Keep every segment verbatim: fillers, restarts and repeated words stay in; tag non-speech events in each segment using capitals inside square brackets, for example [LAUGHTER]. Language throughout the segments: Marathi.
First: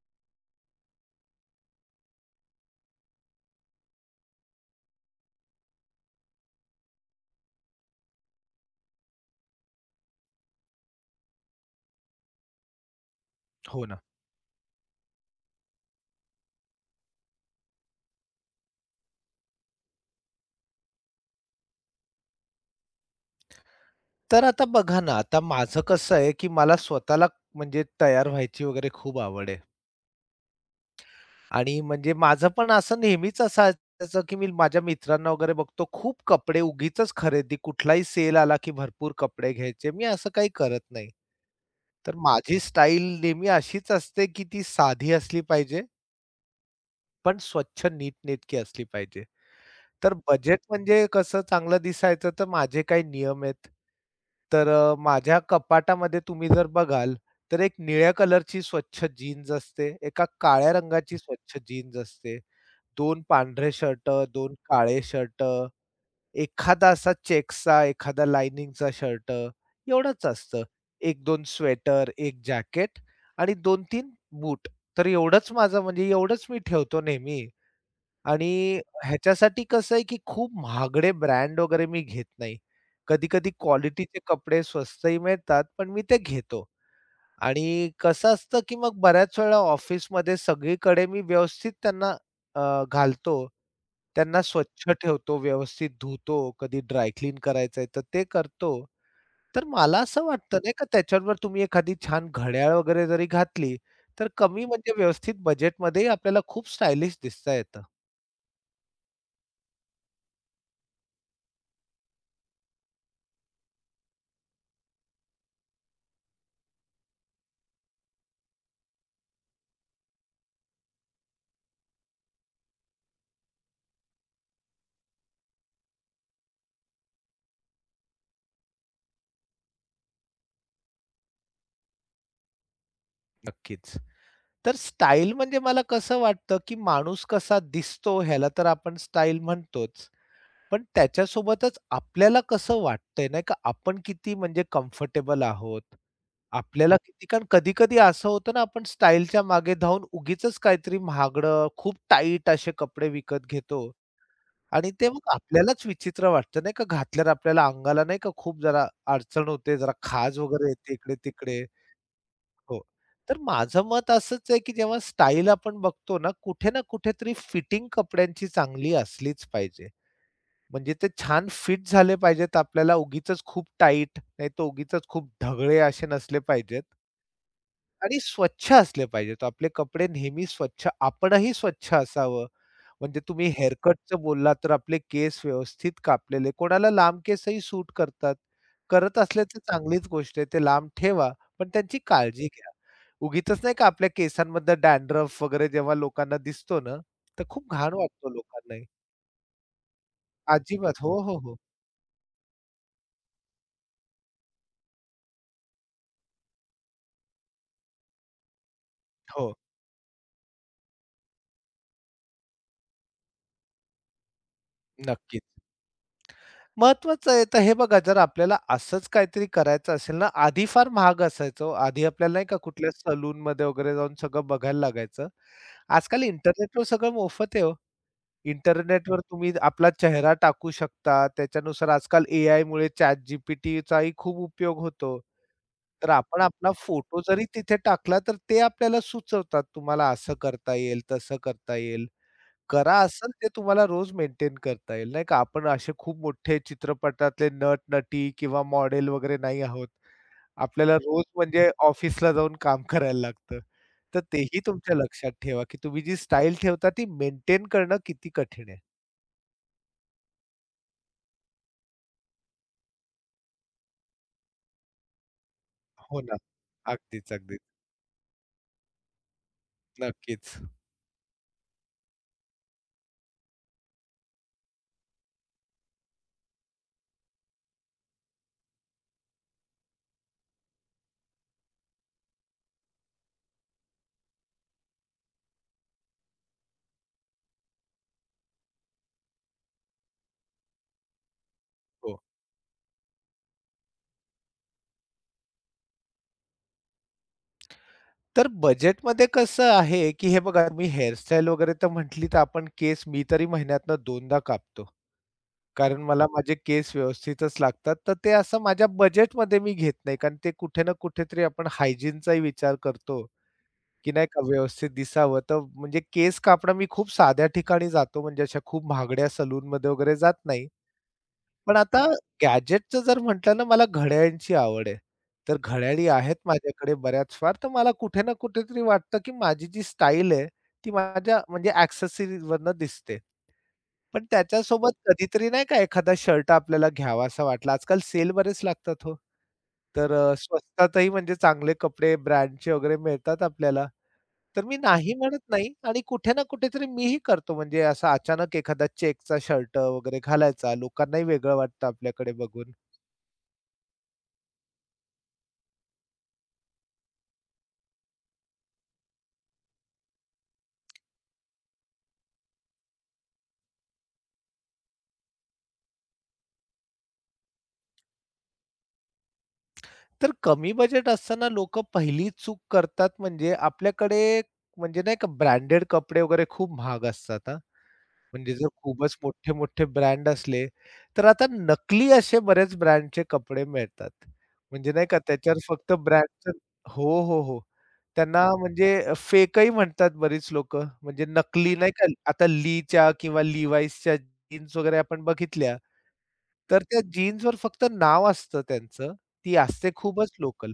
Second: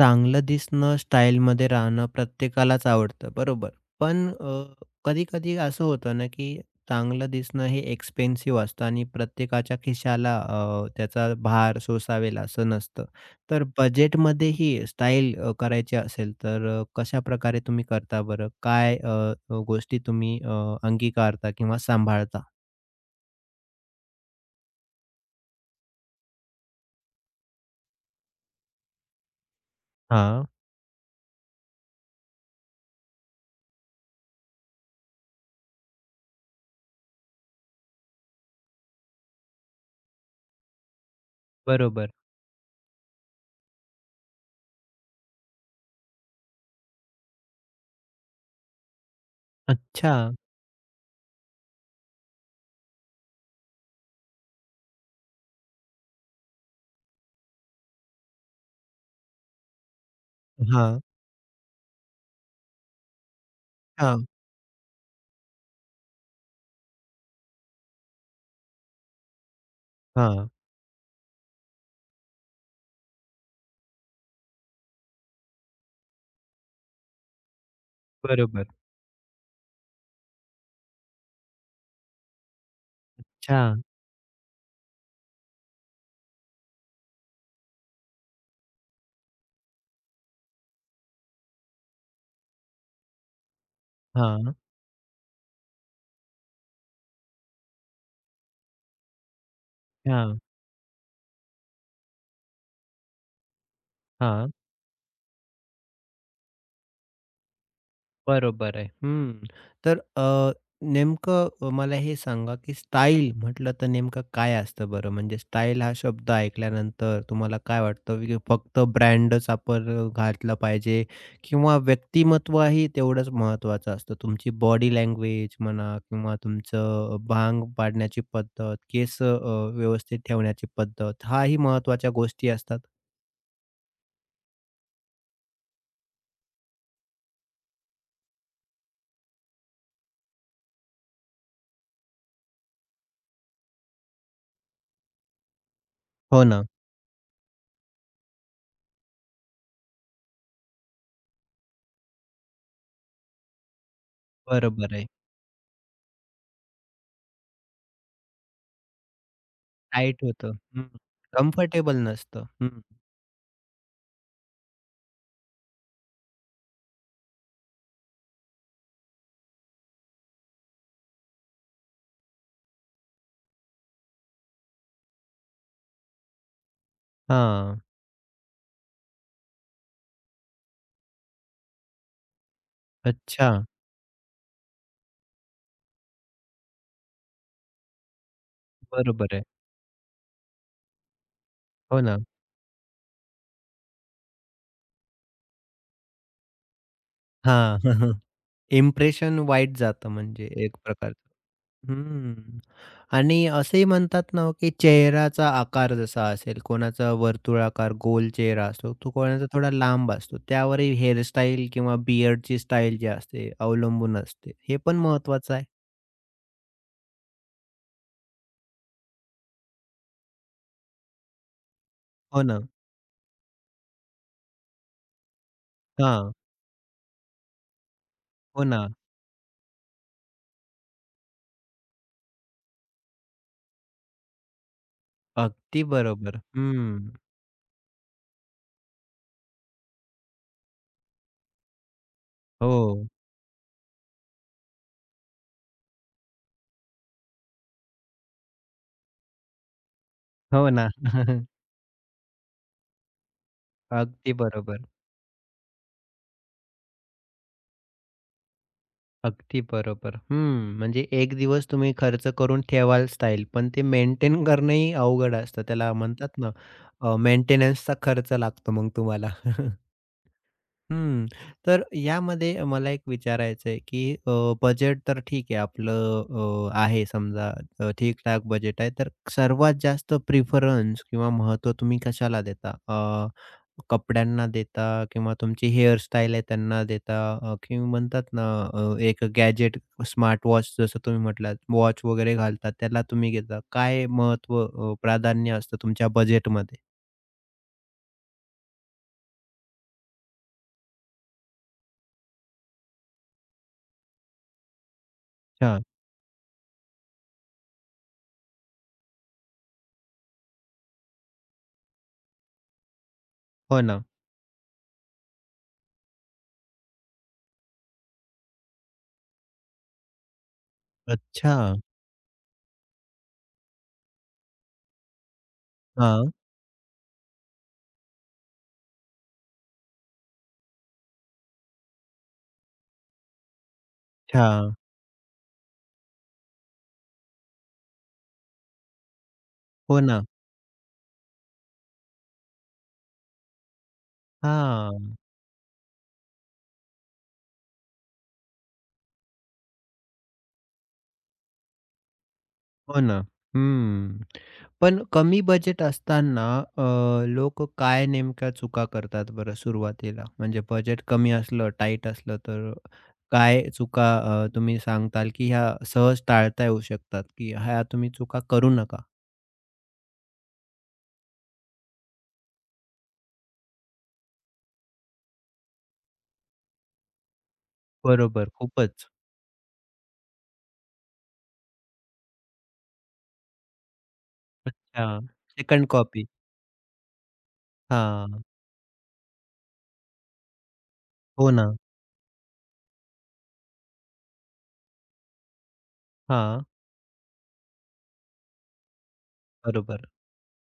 चांगलं दिसणं, स्टाईलमध्ये राहणं प्रत्येकालाच आवडतं, बरोबर. पण अ, कधी-कधी असं होतं ना, की चांगलं दिसणं हे एक्सपेन्सिव्ह असतं आणि प्रत्येकाच्या खिशाला अ, त्याचा भार सोसावेल असं नसतं. तर हो ना. बजेटमध्येही स्टाईल अ, करायची असेल तर अ, कशाप्रकारे तुम्ही करता बरं? काय अ, गोष्टी तुम्ही अ, अंगीकारता किंवा सांभाळता? तर आता बघा ना, आता माझं कसं आहे, की मला स्वतःला म्हणजे तयार व्हायची वगैरे खूप आवड आहे. हां, आणि म्हणजे माझं पण असं नेहमीच असायचं, की मी माझ्या मित्रांना वगैरे बघतो खूप कपडे उगीचच खरेदी कुठलाही सेल आला, की भरपूर कपडे घ्यायचे. मी असं काही करत नाही. बरोबर. तर माझी स्टाईल नेहमी अशीच असते, की ती साधी असली पाहिजे पण स्वच्छ नीटनेटकी असली पाहिजे. अच्छा. तर बजेट म्हणजे कसं चांगलं दिसायचं तर माझे काही नियम आहेत. तर अ, माझ्या कपाटामध्ये तुम्ही जर बघाल, तर एक निळ्या कलरची स्वच्छ जीन्स असते, एका काळ्या हां, रंगाची स्वच्छ जीन्स असते, दोन पांढरे शर्ट, हां, दोन काळे शर्ट, एखादा असा चेक्सचा, एखादा लाइनिंगचा शर्ट एवढंच हां. असतं. एक-दोन स्वेटर, एक जॅकेट आणि दोन-तीन बूट. तर एवढंच माझं म्हणजे एवढंच मी ठेवतो नेहमी. बरोबर. आणि ह्याच्यासाठी कसं आहे, की खूप महागडे ब्रँड वगैरे मी घेत नाही. कधी-कधी अच्छा. क्वालिटीचे कपडे स्वस्तही मिळतात, पण मी ते घेतो. आणि कसं असतं, की मग बऱ्याच वेळा ऑफिसमध्ये सगळीकडे मी व्यवस्थित त्यांना अ, घालतो. त्यांना हां, स्वच्छ ठेवतो, व्यवस्थित धुतो, कधी ड्राय करायचंय तर ते करतो. तर मला असं हां, वाटतं नाही का त्याच्यावर तुम्ही एखादी छान घड्याळ वगैरे जरी घातली, तर हां. कमी म्हणजे व्यवस्थित बजेटमध्येही आपल्याला खूप स्टायलिश दिसता येतं. बरोबर आहे. हं. तर अ, नेमकं अ, मला हे सांगा, की स्टाईल म्हटलं तर नेमकं काय असतं बरं? म्हणजे स्टाईल हा शब्द ऐकल्यानंतर तुम्हाला काय वाटतं, की फक्त ब्रँडच आपण अ, घातला पाहिजे किंवा व्यक्तिमत्वही तेवढंच महत्त्वाचं असतं? तुमची बॉडी लँग्वेज म्हणा किंवा तुमचं भांग पाडण्याची पद्धत, केस अ, व्यवस्थित ठेवण्याची पद्धत, हाही महत्त्वाच्या गोष्टी असतात. नक्कीच. तर स्टाईल म्हणजे मला कसं वाटतं, की माणूस कसा दिसतो ह्याला तर आपण स्टाईल म्हणतोच. पण त्याच्यासोबतच आपल्याला कसं वाटतंय नाही का, आपण किती म्हणजे कम्फर्टेबल आहोत. हो ना. आपल्याला किती कारण कधी-कधी असं होतं ना, आपण स्टाईलच्या मागे धावून उगीचच काहीतरी महागडं, खूप टाईट असे कपडे विकत घेतो आणि बरोबर आहे. ते मग आपल्यालाच विचित्र वाटतं नाही का, घातल्यावर आपल्याला अंगाला नाही का खूप जरा अडचण होते, जरा टाईट खाज होतं. वगैरे येते इकडे-तिकडे. कम्फर्टेबल नसतं. हो. तर माझं मत असंच आहे, की जेव्हा स्टाईल आपण बघतो ना, कुठे ना कुठेतरी फिटिंग कपड्यांची चांगली असलीच पाहिजे. म्हणजे ते छान फिट झाले पाहिजेत आपल्याला, उगीचच खूप टाईट, नाहीतर उगीचच खूप ढगळे असे नसले पाहिजेत. हां. आणि स्वच्छ असले पाहिजेत. आपले कपडे नेहमी स्वच्छ आपणही स्वच्छ असावं. म्हणजे तुम्ही अच्छा. हेअर कटचं बोललात, तर आपले केस व्यवस्थित कापलेले कोणाला लांब केसही सूट करतात. करत बरोबर आहे. असले तर चांगलीच गोष्ट आहे. ते लांब ठेवा, पण त्यांची हो ना. काळजी घ्या. उगीचच नाही का आपल्या केसांमधला डॅन्ड्रफ वगैरे जेव्हा लोकांना दिसतो ना, तर खूप हां. घाण [LAUGHS] वाटतो लोकांनाही. इम्प्रेशन वाईट जातं म्हणजे एक अजिबात. हो, प्रकारचं. हो, हो. हं. आणि असंही म्हणतात ना, हो, की चेहऱ्याचा आकार जसा असेल, कोणाचा वर्तुळाकार गोल चेहरा असतो, तो कोणाचा हो, थोडा लांब असतो. त्यावरही हेअरस्टाईल किंवा बियर्डची स्टाईल जी असते अवलंबून असते. हे पण नक्कीच. महत्त्वाचं आहे. महत्वाचं आहे. तर हे बघा जर आपल्याला असंच काहीतरी करायचं असेल ना, आधी फार महाग असायचं हो. आधी आपल्याला हो नाही का ना. कुठल्या सलूनमध्ये वगैरे जाऊन सगळं बघायला लागायचं. आजकाल हां. इंटरनेटवर सगळं मोफत आहे हो. हो ना. इंटरनेटवर तुम्ही आपला चेहरा टाकू शकता. त्याच्यानुसार आजकाल एआयमुळे ChatGPTचाही खूप उपयोग होतो. अगदी तर आपण बरोबर. आपला हं. फोटो जरी तिथे टाकला, तर ते आपल्याला सुचवतात, तुम्हाला असं करता येईल, तसं करता येईल. करा हो. असंल ते तुम्हाला रोज मेंटेन करता येईल, नाही का. आपण असे खूप मोठे चित्रपटातले नट-नटी किंवा मॉडेल वगैरे नाही आहोत. हो ना. आपल्याला रोज [LAUGHS] म्हणजे ऑफिसला जाऊन काम करायला लागतं. तर अगदी तेही बरोबर. तुमच्या लक्षात ठेवा, की तुम्ही जी स्टाईल ठेवता ती मेंटेन करणं किती कठीण आहे. अगदी बरोबर. हं, म्हणजे एक दिवस तुम्ही खर्च करून ठेवालच स्टाईल, पण ते मेंटेन करणंही अवघड असतं. त्याला हो ना. म्हणतात ना, अ, अगदीच, अगदीच. मेंटेनन्सचा खर्च लागतो मग तुम्हाला. [LAUGHS] नक्कीच. हं. तर यामध्ये मला एक विचारायचं आहे, की अ, बजेट तर ठीक आहे आपलं अ, आहे समजा अ, ठीक-ठाक बजेट आहे. तर सर्वात जास्त प्रिफरन्स किंवा महत्त्व तुम्ही कशाला देता? अ, कपड्यांना देता किंवा तुमची हेअरस्टाईल आहे त्यांना देता अ, किंवा म्हणतात ना अ, एक गॅजेट स्मार्ट वॉच जसं तुम्ही म्हटलात, वॉच हो. वगैरे घालतात त्याला तुम्ही घेता. काय महत्त्व अ, प्राधान्य असतं तुमच्या बजेटमध्ये? तर बजेटमध्ये कसं आहे, की हे बघा तुम्ही हेअरस्टाईल वगैरे तर म्हटली तर आपण केस मी तरी दोनदा कापतो. अच्छा. कारण मला माझे केस व्यवस्थितच लागतात. तर ते असं माझ्या बजेटमध्ये मी घेत नाही. कारण ते कुठे ना कुठेतरी आपण हायजीनचाही विचार करतो, हो ना. की नाही का व्यवस्थित दिसावं. तर म्हणजे केस कापणं मी खूप साध्या ठिकाणी जातो म्हणजे अशा खूप महागड्या सलूनमध्ये वगैरे जात नाही. अच्छा. पण आता गॅजेटचं जर म्हटलं ना, मला घड्याळांची आवड आहे. तर घड्याळी हां. आहेत माझ्याकडे बऱ्याच फार. तर मला कुठे ना कुठेतरी वाटतं, की माझी जी स्टाईल आहे, ती माझ्या म्हणजे एक्सेसरीजवरनं दिसते. पण अच्छा. त्याच्यासोबत कधीतरी नाही का एखादा शर्ट आपल्याला घ्यावासा वाटला. आजकाल सेल बरेच लागतात हो. हो तर ना. अ, स्वस्तातही म्हणजे चांगले कपडे ब्रँडचे वगैरे मिळतात आपल्याला. तर मी हां, नाही म्हणत नाही आणि कुठे ना कुठेतरी मीही करतो. म्हणजे असा अचानक एखादा चेकचा शर्ट वगैरे घालायचा. लोकांनाही वेगळं वाटतं आपल्याकडे बघून. हो ना. हं. पण कमी बजेट असताना अ, लोकं काय नेमक्या चुका करतात बरं सुरुवातीला? म्हणजे बजेट कमी असलं, टाईट असलं तर काय चुका अ, तुम्ही सांगताल, की ह्या सहज टाळता येऊ शकतात, की ह्या तुम्ही चुका करू नका? तर कमी बजेट असताना लोकं पहिली चूक करतात म्हणजे आपल्याकडे म्हणजे नाही का ब्रँडेड कपडे वगैरे खूप महाग असतात बरोबर, म्हणजे जर खूपच. खूपच मोठे-मोठे ब्रँड असले, तर आता नकली असे बरेच ब्रँडचे कपडे मिळतात. म्हणजे नाही अच्छा, का त्याच्यावर सेकंड फक्त कॉपी. ब्रँडचं हो, हो, हो. हां, त्यांना म्हणजे फेकही म्हणतात बरीच लोकं. म्हणजे हो ना. नकली नाही का आता Leeच्या किंवा Levi'sच्या जीन्स वगैरे आपण बघितल्या, हां, तर त्या जीन्सवर फक्त नाव असतं त्यांचं. ती असते बरोबर. खूपच लोकल.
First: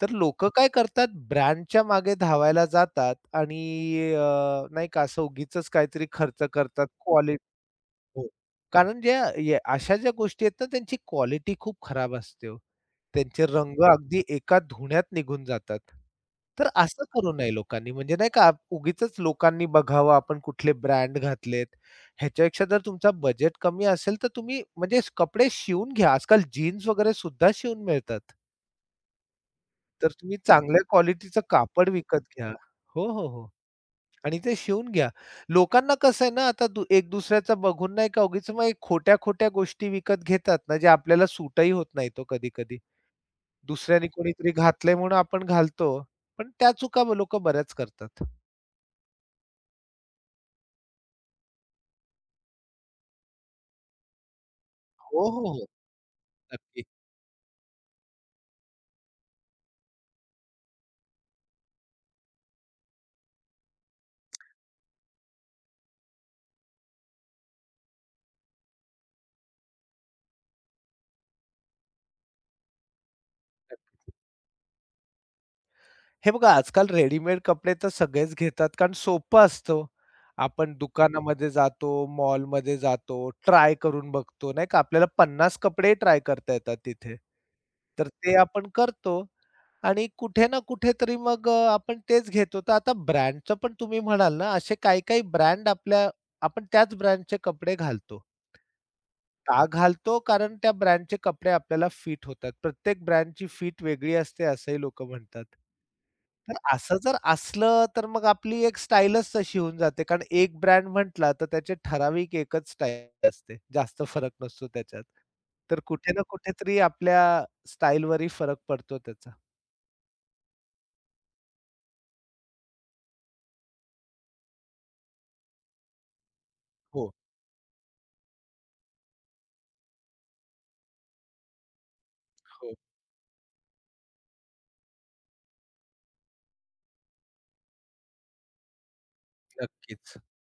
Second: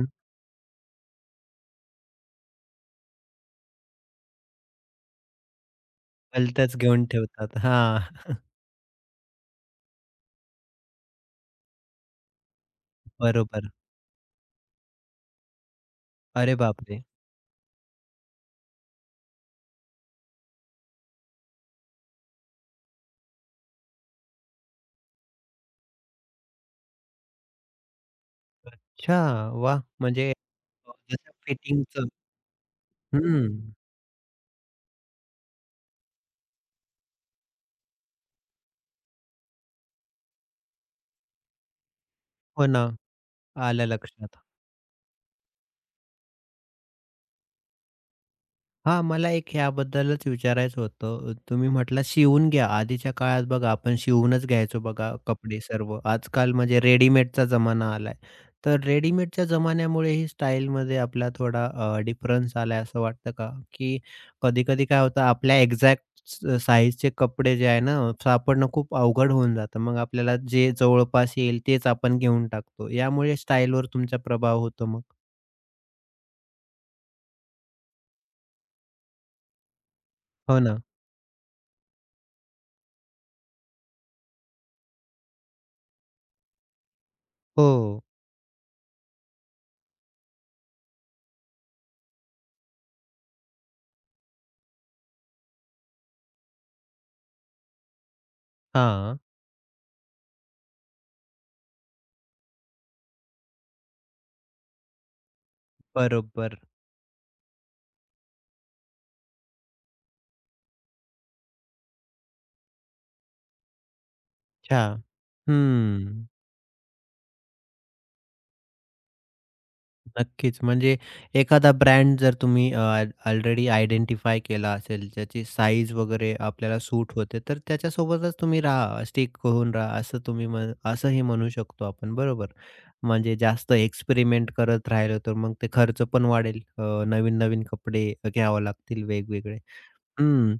हं, तर लोकं काय करतात ब्रँडच्या मागे धावायला जातात आणि अ, नाही का असं उगीचच काहीतरी खर्च भलत्याच करतात घेऊन क्वालि ठेवतात. हां, हो. कारण ज्या या अशा ज्या गोष्टी आहेत ना, त्यांची क्वालिटी खूप खराब असते हो. त्यांचे बरोबर. रंग अगदी एका धुण्यात निघून जातात. अरे तर बापरे! असं करू नये लोकांनी. म्हणजे नाही का उगीचच लोकांनी बघावं आपण कुठले ब्रँड घातलेत. ह्याच्यापेक्षा जर तुमचा बजेट कमी असेल, तर तुम्ही म्हणजे कपडे शिवून घ्या. आजकाल जीन्स वगैरे सुद्धा शिवून मिळतात. अच्छा, वाह! तर म्हणजे तुम्ही चांगल्या क्वालिटीचं कापड जसं विकत घ्या. हो, हो, हो. हं. आणि ते शिवून घ्या. लोकांना कसं आहे ना, आता दु एक दुसऱ्याचा बघून नाही का उगीच मग खोट्या-खोट्या गोष्टी विकत घेतात ना, जे आपल्याला सूटही होत नाहीत ओ हो कधी-कधी. ना, आलं दुसऱ्याने लक्षात. कोणीतरी घातलंय म्हणून आपण घालतो. पण त्या चुका लोकं बऱ्याच करतात. हां, मला एक ह्याबद्दलच विचारायचं होतं. तुम्ही म्हटलात शिवून घ्या. आधीच्या काळात बघा आपण शिवूनच घ्यायचो बघा हो, हो, कपडे हो. सर्व. आजकाल म्हणजे नक्की. रेडीमेडचा जमाना आलाय. तर रेडीमेडच्या जमान्यामुळेही स्टाईलमध्ये आपला थोडा अ, डिफरन्स आलाय असं वाटतं का? की कधी-कधी काय होतं आपल्या एक्झॅक्ट साईजचे कपडे जे आहे ना, सापडणं खूप अवघड होऊन जातं. मग आपल्याला जे जवळपास येईल तेच आपण घेऊन टाकतो. यामुळे स्टाईलवर तुमचा प्रभाव होतो मग? हे बघा आजकाल रेडीमेड कपडे तर सगळेच घेतात कारण सोपं असतं. हो आपण हं. ना. दुकानामध्ये जातो, मॉलमध्ये जातो, ट्राय करून बघतो नाही का. आपल्याला पन्नास कपडे ट्राय करता येतात तिथे. हो. तर ते आपण करतो आणि कुठे ना कुठेतरी मग अ, आपण तेच घेतो. तर आता ब्रँडचं पण तुम्ही म्हणाल ना, असे काही काही ब्रँड आपल्या आपण त्याच ब्रँडचे कपडे घालतो. हां. का घालतो? कारण त्या ब्रँडचे कपडे आपल्याला फिट होतात. प्रत्येक ब्रँडची फिट वेगळी असते असंही लोकं म्हणतात. तर बरोबर. असं जर असलं, तर मग आपली एक स्टाईलच तशी होऊन जाते. कारण एक ब्रँड म्हटला, तर त्याचे ठराविक एकच स्टाईल असते. जास्त फरक नसतो अच्छा. त्याच्यात. तर कुठे ना हं. कुठेतरी आपल्या स्टाईलवरही फरक पडतो त्याचा. नक्कीच. म्हणजे एखादा ब्रँड जर तुम्ही अ, ऑलरेडी आयडेंटिफाय केला असेल, ज्याची साईज वगैरे आपल्याला हो, सूट होते, तर त्याच्यासोबतच तुम्ही राहा, स्टिक होऊन राहा, असं तुम्ही म्हण असंही म्हणू शकतो आपण, बरोबर? हो. म्हणजे जास्त एक्सपेरिमेंट करत राहिलं, तर मग ते खर्च पण वाढेल. अ, नवीन-नवीन कपडे घ्यावे लागतील वेगवेगळे. नक्कीच. हं.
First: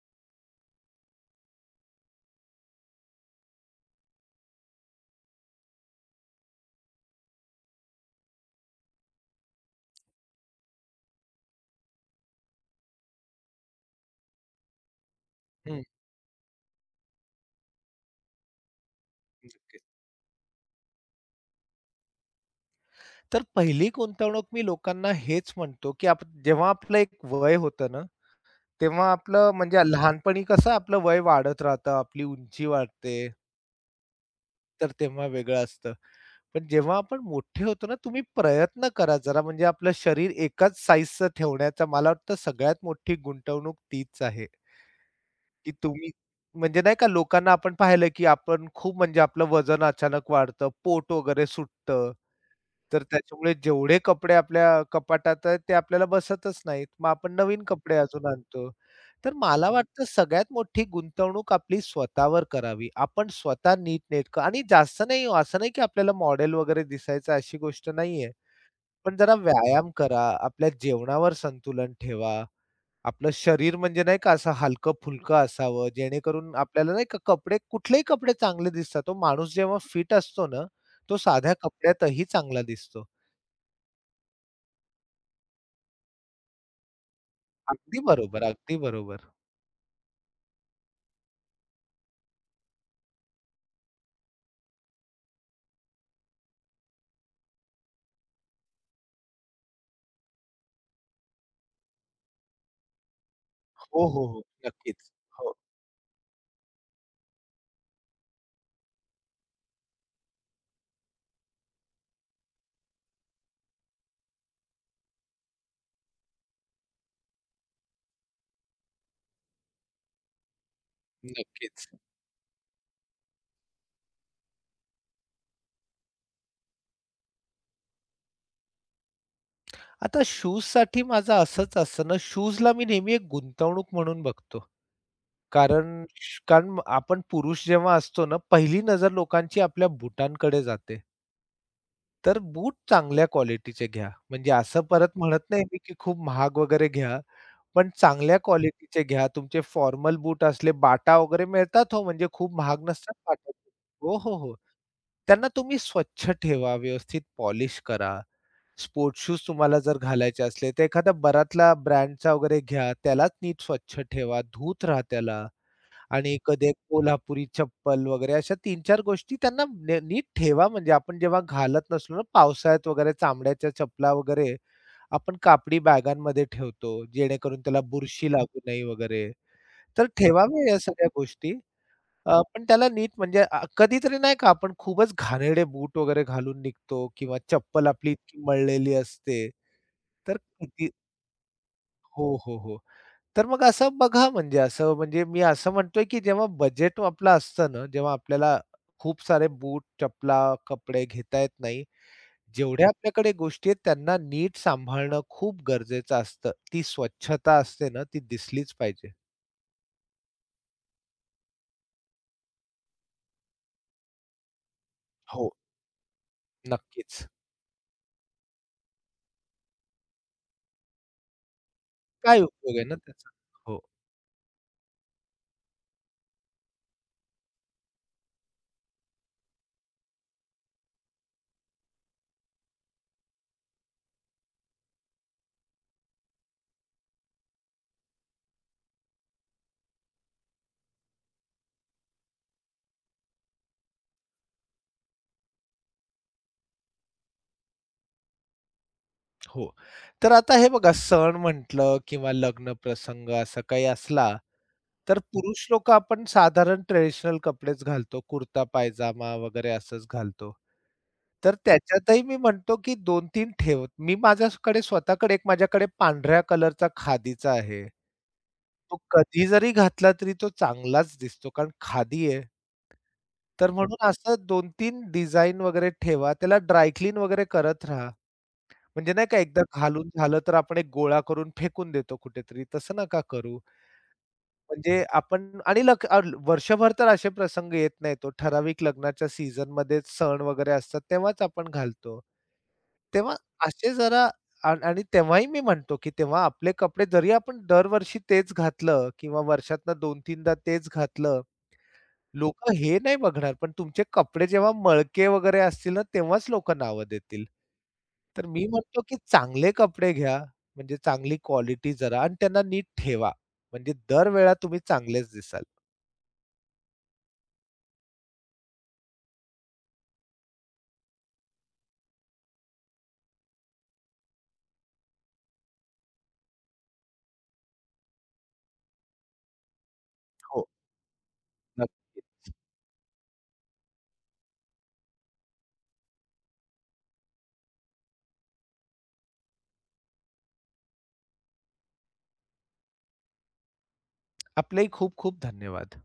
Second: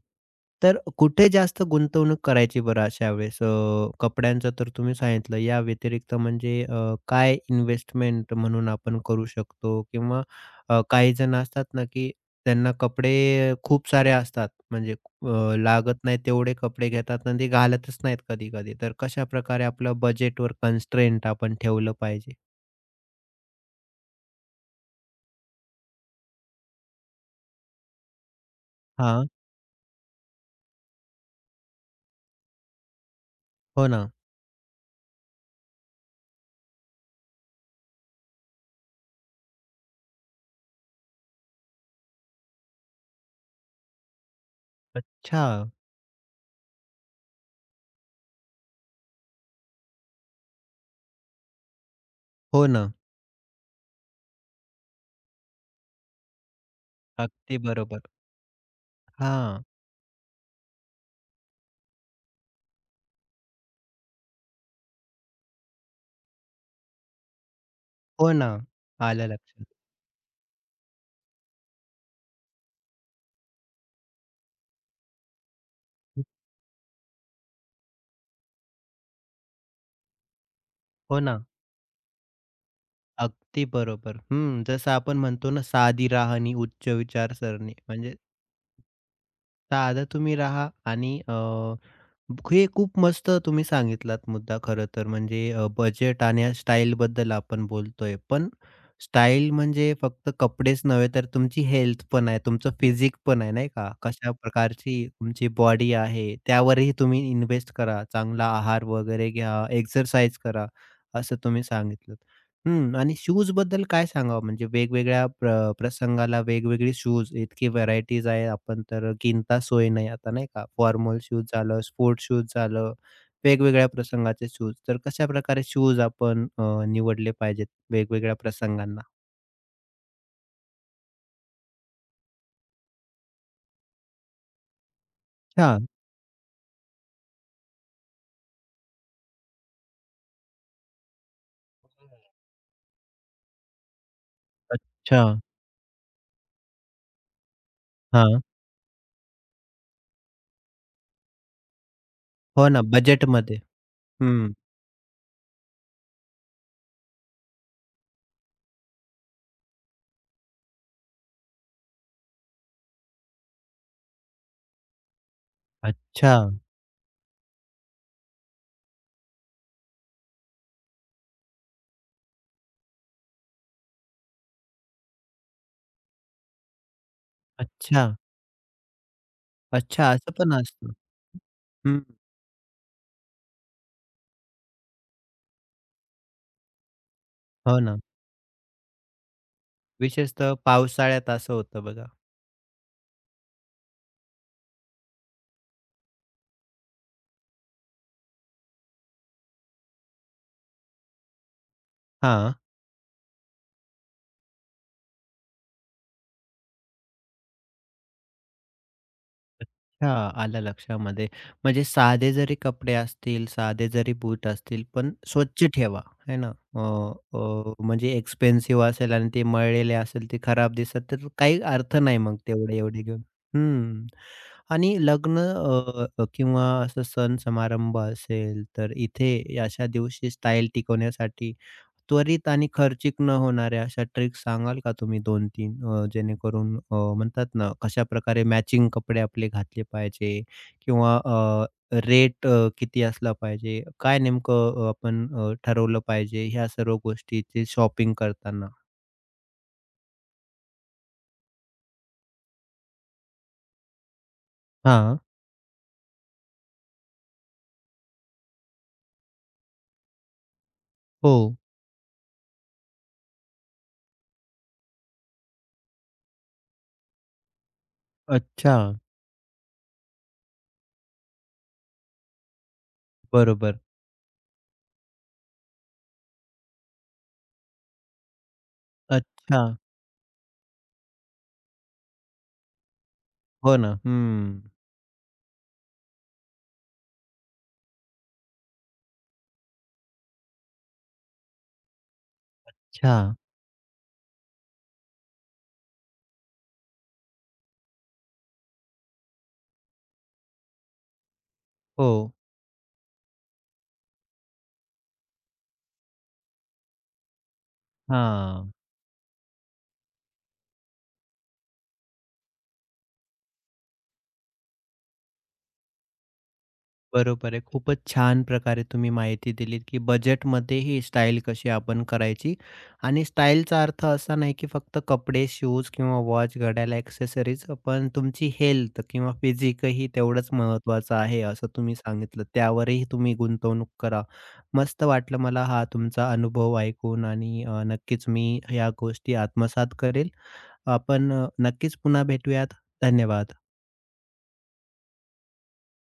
तर कुठे जास्त गुंतवणूक करायची बरं अशा वेळेस? अ, कपड्यांचं तर तुम्ही सांगितलं. या व्यतिरिक्त म्हणजे अ, काय इन्व्हेस्टमेंट म्हणून आपण करू शकतो? किंवा अ, काही जण असतात ना, की त्यांना कपडे खूप सारे असतात. म्हणजे अ, हं, लागत नाही तेवढे कपडे घेतात आणि ते घालतच नाहीत कधी-कधी. तर कशाप्रकारे नक्कीच. आपलं बजेटवर कन्स्ट्रेंट आपण ठेवलं पाहिजे? तर पहिली गुंतवणूक मी लोकांना हेच म्हणतो, की आप जेव्हा आपलं एक वय होतं ना तेव्हा हां. आपलं म्हणजे लहानपणी कसं आपलं वय वाढत राहतं, आपली उंची वाढते, हो ना. तर तेव्हा वेगळं असतं. पण जेव्हा आपण मोठे होतो ना, तुम्ही प्रयत्न करा जरा म्हणजे आपलं शरीर एकाच साइझचं ठेवण्याचा मला वाटतं सगळ्यात मोठी गुंतवणूक तीच आहे. अच्छा. की तुम्ही म्हणजे नाही का लोकांना आपण पाहिलं, की आपण खूप म्हणजे आपलं वजन अचानक वाढतं, पोट वगैरे सुटतं. हो ना. तर त्याच्यामुळे जेवढे कपडे आपल्या कपाटात आहेत, ते आपल्याला बसतच नाहीत. मग आपण अगदी नवीन कपडे बरोबर. अजून आणतो. तर हां. मला वाटतं सगळ्यात मोठी गुंतवणूक आपली स्वतःवर करावी. आपण स्वतः नीटनेटकं आणि जास्त नाही हो, असं नाही की आपल्याला मॉडेल वगैरे दिसायचं अशी गोष्ट नाहीये. हो ना. पण आलं जरा लक्षात. व्यायाम करा, आपल्या जेवणावर संतुलन ठेवा. आपलं शरीर म्हणजे नाही का असं हलकं-फुलकं असावं, जेणेकरून आपल्याला नाही का कपडे कुठलेही कपडे चांगले दिसतात तो माणूस जेव्हा फिट असतो ना, तो हो ना. साध्या कपड्यातही चांगला दिसतो. अगदी बरोबर. हं, जसं आपण म्हणतो ना, साधी राहणी उच्च विचारसरणी. अगदी म्हणजे बरोबर, अगदी बरोबर. साधा तुम्ही राहा आणि अ, हे खूप मस्त तुम्ही सांगितलात मुद्दा खरं तर. म्हणजे अ, बजेट आणि स्टाईलबद्दल आपण बोलतोय. पण स्टाईल म्हणजे फक्त कपडेच नव्हे, तर तुमची हेल्थ पण आहे, तुमचं फिजिक पण आहे, नाही का? हो, हो, कशा हो. प्रकारची नक्कीच. तुमची हो, बॉडी आहे, त्यावरही तुम्ही इन्व्हेस्ट करा. चांगला आहार वगैरे घ्या, एक्सरसाइज करा, असं तुम्ही सांगितलं. हं. आणि शूजबद्दल काय सांगावं? म्हणजे वेगवेगळ्या प्र प्रसंगाला वेगवेगळे शूज, इतकी व्हरायटीज आहे. आपण तर किंता सोय नाही आता, नाही का? फॉर्मल शूज झालं, नक्कीच. स्पोर्ट्स शूज झालं, वेगवेगळ्या प्रसंगाचे शूज. तर कशाप्रकारे शूज आपण अ, निवडले पाहिजेत वेगवेगळ्या प्रसंगांना? आता शूजसाठी माझं असंच असतं ना, शूजला मी नेहमी एक गुंतवणूक म्हणून बघतो. अच्छा. कारण श- कारण आपण पुरुष जेव्हा असतो ना, पहिली नजर लोकांची आपल्या बुटांकडे जाते. तर बूट चांगल्या क्वालिटीचे घ्या. म्हणजे असं परत अच्छा. म्हणत नाही मी, की खूप महाग वगैरे घ्या. पण चांगल्या हां. क्वालिटीचे घ्या. तुमचे फॉर्मल बूट असले बाटा वगैरे मिळतात हो, म्हणजे खूप हो ना, महाग नसतात बाटा बजेटमध्ये. हो, हो, हं. हो. त्यांना तुम्ही स्वच्छ ठेवा, व्यवस्थित पॉलिश करा. स्पोर्ट्स शूज तुम्हाला जर घालायचे असले, तर एखादा बरातला ब्रँडचा वगैरे घ्या. त्यालाच नीट स्वच्छ ठेवा, धूत राहा त्याला. अच्छा. आणि कधी एक कोल्हापुरी चप्पल वगैरे अशा तीन चार गोष्टी त्यांना न नीट ठेवा म्हणजे आपण जेव्हा घालत नसलो ना पावसाळ्यात वगैरे चामड्याच्या चपला वगैरे आपण कापडी बॅगांमध्ये ठेवतो, जेणेकरून त्याला अच्छा. बुरशी लागू नये वगैरे. तर अच्छा, असं पण ठेवाव्या या असतं. सगळ्या गोष्टी. हं. अ, पण त्याला नीट म्हणजे अ, कधीतरी नाही का आपण खूपच घाणेरडे बूट वगैरे घालून निघतो किंवा हो चप्पल ना. आपली इतकी मळलेली असते. तर विशेषतः किती पावसाळ्यात असं होतं बघा. हो, हो, हो. तर मग असं बघा म्हणजे असं म्हणजे मी असं म्हणतोय, की जेव्हा बजेट आपलं असतं ना, जेव्हा आपल्याला खूप सारे बूट, चपला, कपडे घेता येत नाही. हां. जेवढ्या आपल्याकडे गोष्टी आहेत त्यांना नीट सांभाळणं खूप गरजेचं असतं. ती स्वच्छता असते ना, ती दिसलीच पाहिजे. हां, आलं लक्षामध्ये. म्हणजे साधे जरी कपडे असतील, साधे जरी बूट असतील, पण हो. स्वच्छ ठेवा, है ना? अ, नक्कीच. अ, म्हणजे एक्सपेन्सिव्ह असेल आणि ते मळलेले असेल, ते खराब दिसत तर काही अर्थ नाही मग काय उपयोग तेवढे आहे ना एवढे घेऊन. त्याचा? हो. हं. आणि लग्न अ, अ, किंवा असं सण समारंभ असेल, तर इथे अशा दिवशी स्टाईल टिकवण्यासाठी त्वरित आणि खर्चिक न होणाऱ्या अशा ट्रिक्स सांगाल का तुम्ही दोन तीन अ, जेणेकरून अ, म्हणतात ना, कशा प्रकारे मॅचिंग कपडे आपले घातले पाहिजे किंवा अ, रेट अ, किती असला पाहिजे? काय नेमकं अ, आपण अ, ठरवलं पाहिजे ह्या सर्व गोष्टीची शॉपिंग करताना? हो. तर आता हे बघा सण म्हटलं किंवा लग्न प्रसंग असा काही असला, तर हां. पुरुष लोकं आपण साधारण ट्रेडिशनल कपडेच घालतो. कुर्ता पायजामा वगैरे असंच घालतो. हो. तर त्याच्यातही मी म्हणतो की दोन तीन ठेवत मी माझ्याकडे स्वतःकडे एक माझ्याकडे पांढऱ्या कलरचा खादीचा आहे. अच्छा. तो कधी जरी घातला तरी तो चांगलाच दिसतो कारण खादी आहे. तर बरोबर. म्हणून असं दोन-तीन डिझाइन वगैरे ठेवा. त्याला ड्राय वगैरे करत राहा. म्हणजे नाही का एकदा अच्छा. घालून झालं तर आपण एक गोळा करून फेकून देतो कुठेतरी, तसं नका करू. हो ना. हं. म्हणजे आपण आणि लक अ, वर्षभर तर असे प्रसंग येत नाहीत ओ. ठराविक लग्नाच्या सीझनमध्येच सण वगैरे असतात तेव्हाच आपण घालतो. अच्छा. तेव्हा असे जरा आ आणि तेव्हाही मी म्हणतो, की तेव्हा आपले कपडे जरी आपण दरवर्षी तेच घातलं किंवा वर्षातनं दोन-तीनदा तेच घातलं हो. लोकं हे नाही बघणार, पण तुमचे कपडे जेव्हा मळके वगैरे असतील ना, तेव्हाच लोकं नावं देतील. तर मी हां. म्हणतो, की चांगले कपडे घ्या, म्हणजे चांगली क्वालिटी जरा आणि त्यांना नीट ठेवा. म्हणजे दरवेळा तुम्ही चांगलेच दिसाल. बरोबर आहे. खूपच छान प्रकारे तुम्ही माहिती दिलीत, की बजेटमध्ये ही स्टाईल कशी आपण करायची आणि स्टाईलचा अर्थ असा नाही, की फक्त कपडे, शूज किंवा वॉच, घड्याळ, एक्सेसरीज पण तुमची हेल्थ किंवा फिजिकही तेवढंच हो, महत्त्वाचं आहे, असं तुम्ही नक्की. सांगितलं. त्यावरही तुम्ही गुंतवणूक करा. मस्त वाटलं मला हा तुमचा अनुभव ऐकून आणि अ, नक्कीच मी ह्या गोष्टी आत्मसात करेल. आपण अ, नक्कीच पुन्हा भेटूयात. धन्यवाद. आपलेही खूप खूप धन्यवाद.